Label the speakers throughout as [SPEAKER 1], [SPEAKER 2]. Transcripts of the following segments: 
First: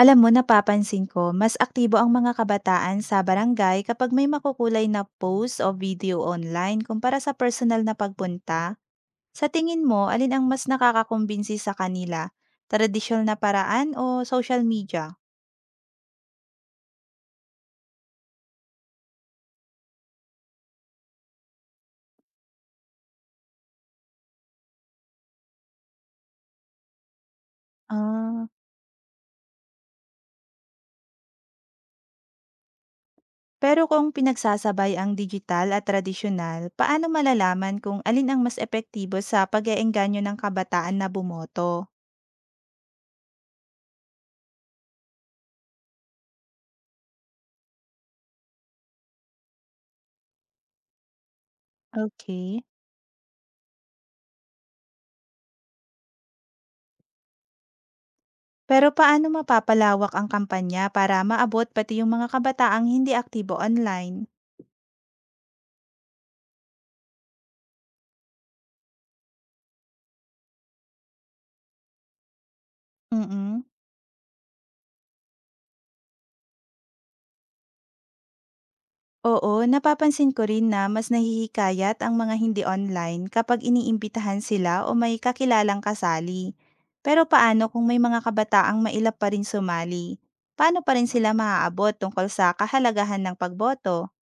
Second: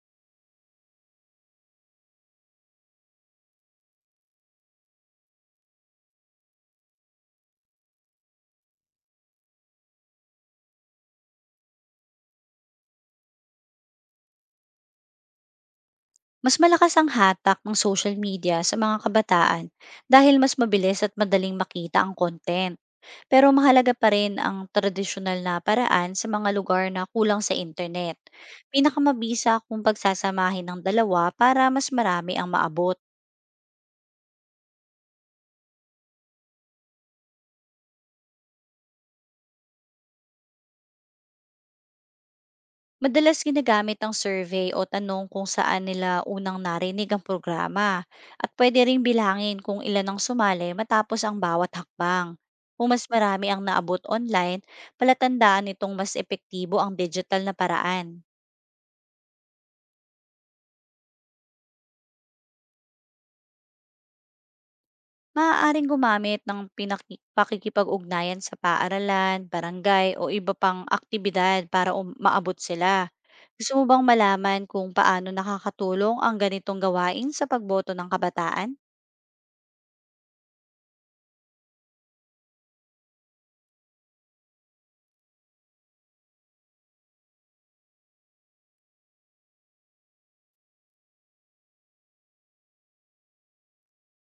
[SPEAKER 1] Alam mo, napapansin ko, mas aktibo ang mga kabataan sa barangay kapag may makukulay na post o video online kumpara sa personal na pagpunta. Sa tingin mo, alin ang mas nakakakumbinsi sa kanila? Tradisyonal na paraan o social media?
[SPEAKER 2] Mas malakas ang hatak ng social media sa mga kabataan dahil mas mabilis at madaling makita ang content. Pero mahalaga pa rin ang tradisyonal na paraan sa mga lugar na kulang sa internet.
[SPEAKER 1] Ah,
[SPEAKER 2] Pinakamabisa kung pagsasamahin ng dalawa para mas marami ang maabot.
[SPEAKER 1] pero kung pinagsasabay ang digital at tradisyonal, paano malalaman kung alin ang mas epektibo sa pag-eengganyo ng kabataan na bumoto?
[SPEAKER 2] Madalas ginagamit ang survey o tanong kung saan nila unang narinig ang programa, at pwede ring bilangin kung ilan ang sumali matapos ang bawat hakbang.
[SPEAKER 1] Okay.
[SPEAKER 2] Kung mas marami ang naabot online, palatandaan itong mas epektibo ang digital na paraan.
[SPEAKER 1] Pero paano mapapalawak ang kampanya para maabot pati yung mga kabataang hindi aktibo online?
[SPEAKER 2] Maaaring gumamit ng pakikipag-ugnayan sa paaralan, barangay o iba pang aktibidad para maabot sila.
[SPEAKER 1] Mm.
[SPEAKER 2] Gusto mo bang malaman kung paano nakakatulong ang ganitong gawain sa pagboto ng kabataan?
[SPEAKER 1] Oo, napapansin ko rin na mas nahihikayat ang mga hindi online kapag iniimbitahan sila o may kakilalang kasali. Pero paano kung may mga kabataang mailap pa rin sumali? Paano pa rin sila maaabot tungkol sa kahalagahan ng pagboto?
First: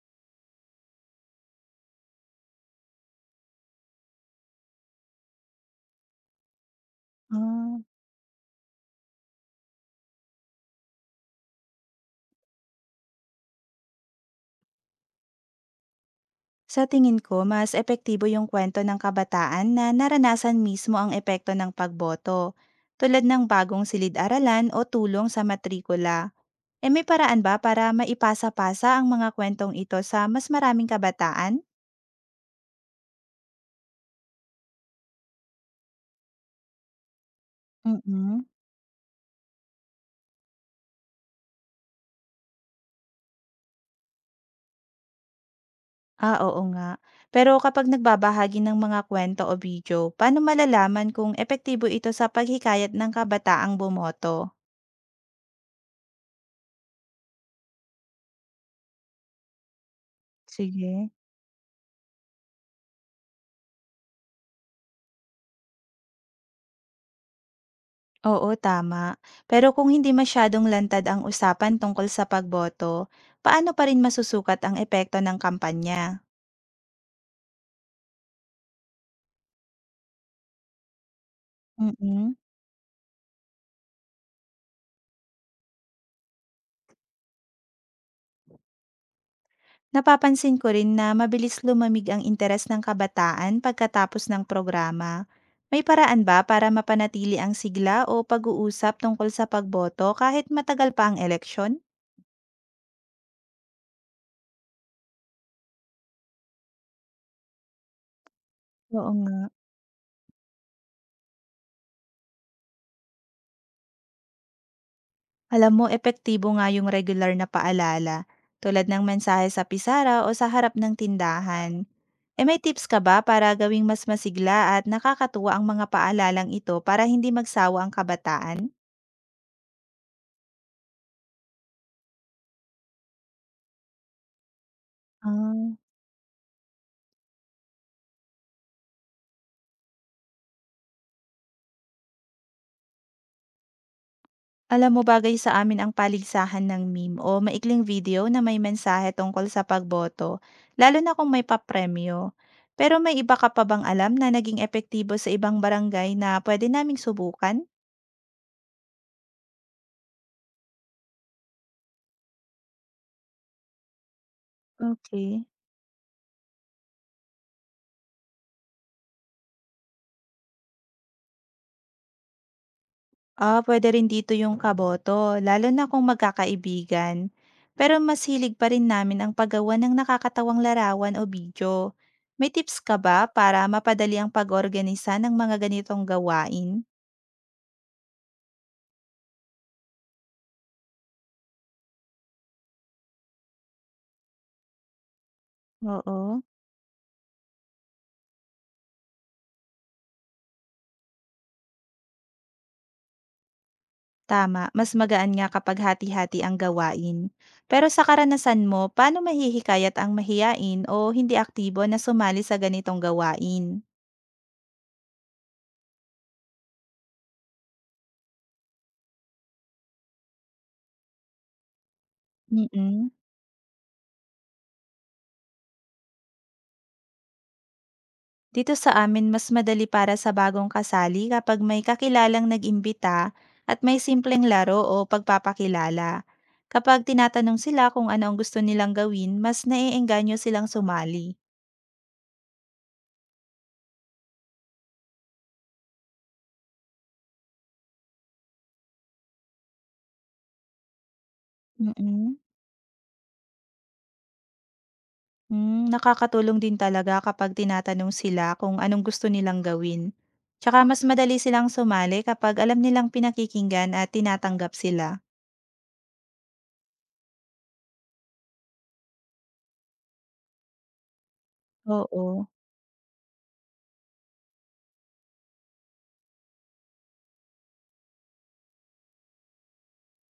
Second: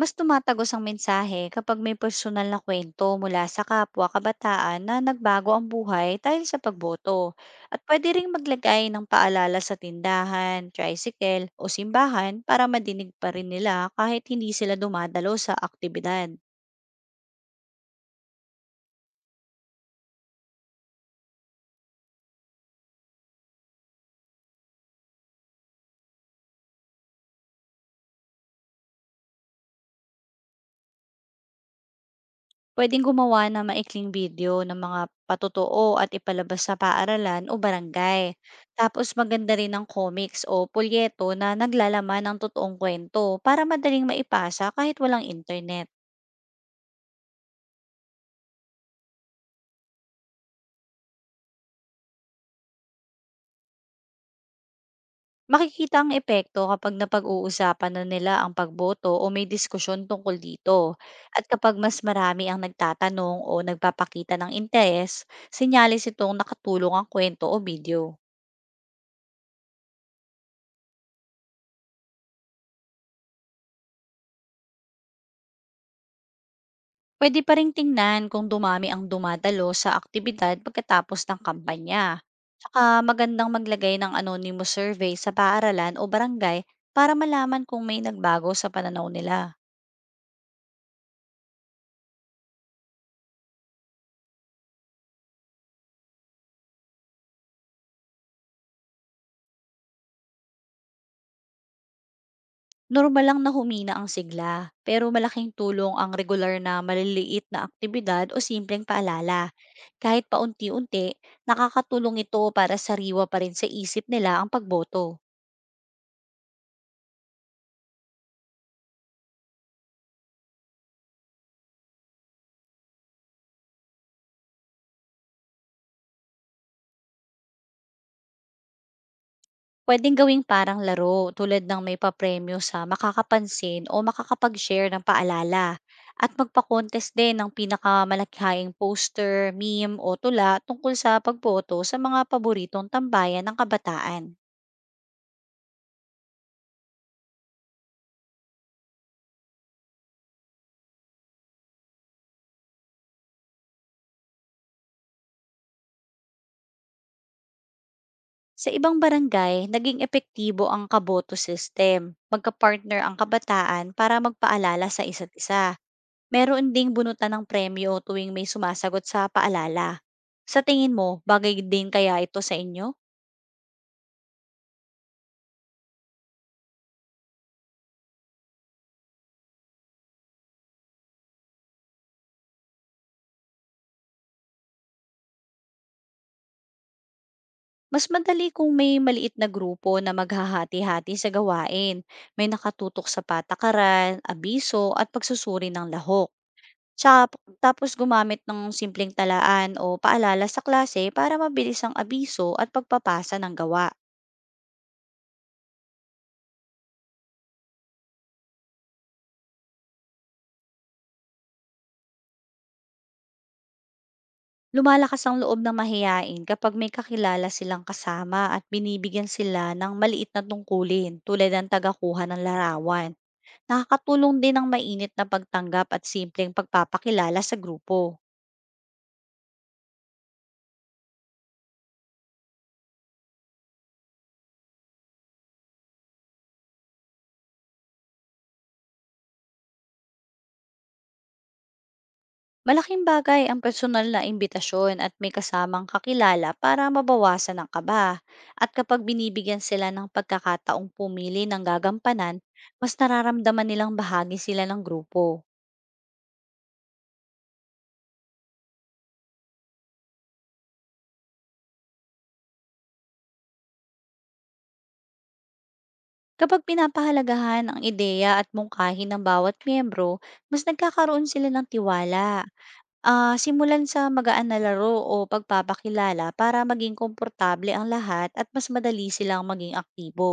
[SPEAKER 2] Mas tumatagos ang mensahe kapag may personal na kwento mula sa kapwa kabataan na nagbago ang buhay dahil sa pagboto.
[SPEAKER 1] Ah.
[SPEAKER 2] At pwede ring maglagay ng paalala sa tindahan, tricycle o simbahan para madinig pa rin nila kahit hindi sila dumadalo sa aktibidad.
[SPEAKER 1] Sa tingin ko, mas epektibo yung kwento ng kabataan na naranasan mismo ang epekto ng pagboto, tulad ng bagong silid-aralan o tulong sa matrikula. E may paraan ba para maipasa-pasa ang mga kwentong ito sa mas maraming kabataan?
[SPEAKER 2] Pwedeng gumawa ng maikling video ng mga patotoo at ipalabas sa paaralan o barangay.
[SPEAKER 1] mm
[SPEAKER 2] Tapos maganda rin ang comics o pulyeto na naglalaman ng totoong kwento para madaling maipasa kahit walang internet.
[SPEAKER 1] Ah, oo nga. Pero kapag nagbabahagi ng mga kwento o video, paano malalaman kung epektibo ito sa paghikayat ng kabataang bumoto?
[SPEAKER 2] Makikita ang epekto kapag napag-uusapan na nila ang pagboto o may diskusyon tungkol dito.
[SPEAKER 1] Sige.
[SPEAKER 2] At kapag mas marami ang nagtatanong o nagpapakita ng interes, sinyalis itong nakatulong ang kwento o video.
[SPEAKER 1] Oo, tama. Pero kung hindi masyadong lantad ang usapan tungkol sa pagboto, paano pa rin masusukat ang epekto ng kampanya?
[SPEAKER 2] Pwede pa rin tingnan kung dumami ang dumadalo sa aktibidad pagkatapos ng kampanya.
[SPEAKER 1] mm
[SPEAKER 2] Saka magandang maglagay ng anonymous survey sa paaralan o barangay para malaman kung may nagbago sa pananaw nila.
[SPEAKER 1] Napapansin ko rin na mabilis lumamig ang interes ng kabataan pagkatapos ng programa. May paraan ba para mapanatili ang sigla o pag-uusap tungkol sa pagboto kahit matagal pa ang eleksyon?
[SPEAKER 2] Normal lang na humina ang sigla, pero malaking tulong ang regular na maliliit na aktibidad o simpleng
[SPEAKER 1] Oo nga.
[SPEAKER 2] paalala. Kahit paunti-unti, nakakatulong ito para sariwa pa rin sa isip nila ang pagboto.
[SPEAKER 1] Alam mo, epektibo nga yung regular na paalala, tulad ng mensahe sa pisara o sa harap ng tindahan. Eh, may tips ka ba para gawing mas masigla at nakakatuwa ang mga paalalang ito para hindi magsawa ang kabataan?
[SPEAKER 2] Pwedeng gawing parang laro, tulad ng may papremyo sa makakapansin o makakapag-share ng paalala,
[SPEAKER 1] Ah.
[SPEAKER 2] at magpa-contest din ng pinakamalakihang poster, meme o tula tungkol sa pagboto sa mga paboritong tambayan ng kabataan.
[SPEAKER 1] Alam mo, bagay sa amin ang paligsahan ng meme o maikling video na may mensahe tungkol sa pagboto, lalo na kung may papremyo. Pero may iba ka pa bang alam na naging epektibo sa ibang barangay na pwede naming subukan?
[SPEAKER 2] Sa ibang barangay, naging epektibo ang kaboto system. Magka-partner ang kabataan para magpaalala sa isa't
[SPEAKER 1] Okay.
[SPEAKER 2] isa. Meron ding bunutan ng premyo tuwing may sumasagot sa paalala. Sa tingin mo, bagay din kaya ito sa inyo?
[SPEAKER 1] Ah, puwede rin dito yung kaboto, lalo na kung magkakaibigan. Pero mas hilig pa rin namin ang paggawa ng nakakatawang larawan o video. May tips ka ba para mapadali ang pag-organisa ng mga ganitong gawain?
[SPEAKER 2] Mas madali kung may maliit na grupo na maghahati-hati sa gawain. May nakatutok sa patakaran, abiso at pagsusuri ng lahok.
[SPEAKER 1] Oo,
[SPEAKER 2] Tsap tapos gumamit ng simpleng talaan o paalala sa klase para mabilis ang abiso at pagpapasa ng gawa.
[SPEAKER 1] tama. Mas magaan nga kapag hati-hati ang gawain. Pero sa karanasan mo, paano mahihikayat ang mahiyain o hindi aktibo na sumali sa ganitong gawain?
[SPEAKER 2] Lumalakas ang loob ng mahiyain kapag may kakilala silang kasama at binibigyan sila ng maliit na tungkulin tulad ng tagakuha ng
[SPEAKER 1] Mm.
[SPEAKER 2] larawan. Nakakatulong din ang mainit na pagtanggap at simpleng pagpapakilala sa grupo.
[SPEAKER 1] Dito sa amin mas madali para sa bagong kasali kapag may kakilalang nag-imbita at may simpleng laro o pagpapakilala. Kapag tinatanong sila kung ano ang gusto nilang gawin, mas naiengganyo silang sumali.
[SPEAKER 2] Malaking bagay ang personal na imbitasyon at may kasamang kakilala para mabawasan ang kaba. At kapag binibigyan sila ng pagkakataong pumili ng gagampanan,
[SPEAKER 1] Mm-mm.
[SPEAKER 2] mas nararamdaman nilang bahagi sila ng grupo.
[SPEAKER 1] Mm, nakakatulong din talaga kapag tinatanong sila kung anong gusto nilang gawin. Tsaka mas madali silang sumali kapag alam nilang pinakikinggan at tinatanggap sila.
[SPEAKER 2] Kapag pinapahalagahan ang ideya at mungkahi ng bawat miyembro, mas nagkakaroon sila ng tiwala.
[SPEAKER 1] Oo.
[SPEAKER 2] Ah, simulan sa magaan na laro o pagpapakilala para maging komportable ang lahat at mas madali silang maging aktibo.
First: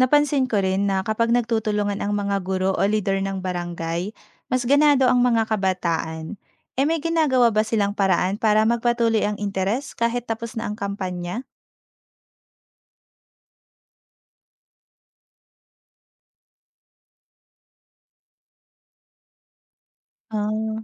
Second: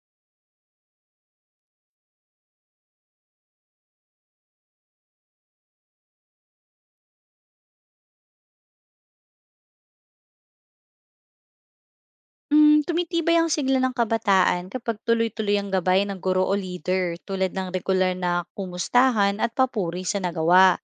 [SPEAKER 1] Napansin ko rin na kapag nagtutulungan ang mga guro o leader ng barangay, mas ganado ang mga kabataan. E may ginagawa ba silang paraan para magpatuloy ang interes kahit tapos na ang kampanya?
[SPEAKER 2] Hmm, tumitibay ang sigla ng kabataan kapag tuloy-tuloy ang gabay ng guro o leader tulad ng regular na kumustahan at papuri sa nagawa.
[SPEAKER 1] Ah,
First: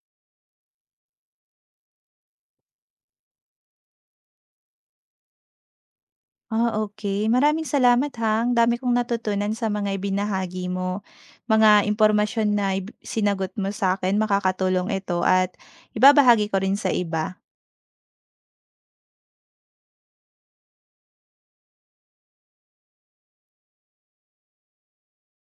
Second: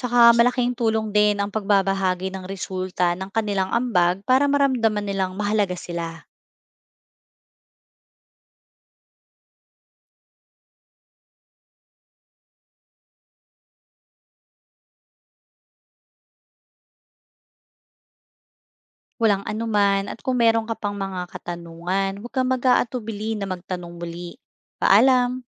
[SPEAKER 2] Tsaka malaking tulong din ang pagbabahagi ng resulta ng kanilang ambag para maramdaman nilang mahalaga sila.
[SPEAKER 1] ah, okay. Maraming salamat ha. Ang dami kong natutunan sa mga ibinahagi mo. Mga impormasyon na sinagot mo sa akin, makakatulong ito at ibabahagi ko rin sa iba.
[SPEAKER 2] Walang anuman, at kung meron ka pang mga katanungan, huwag kang mag-aatubili na magtanong muli. Paalam!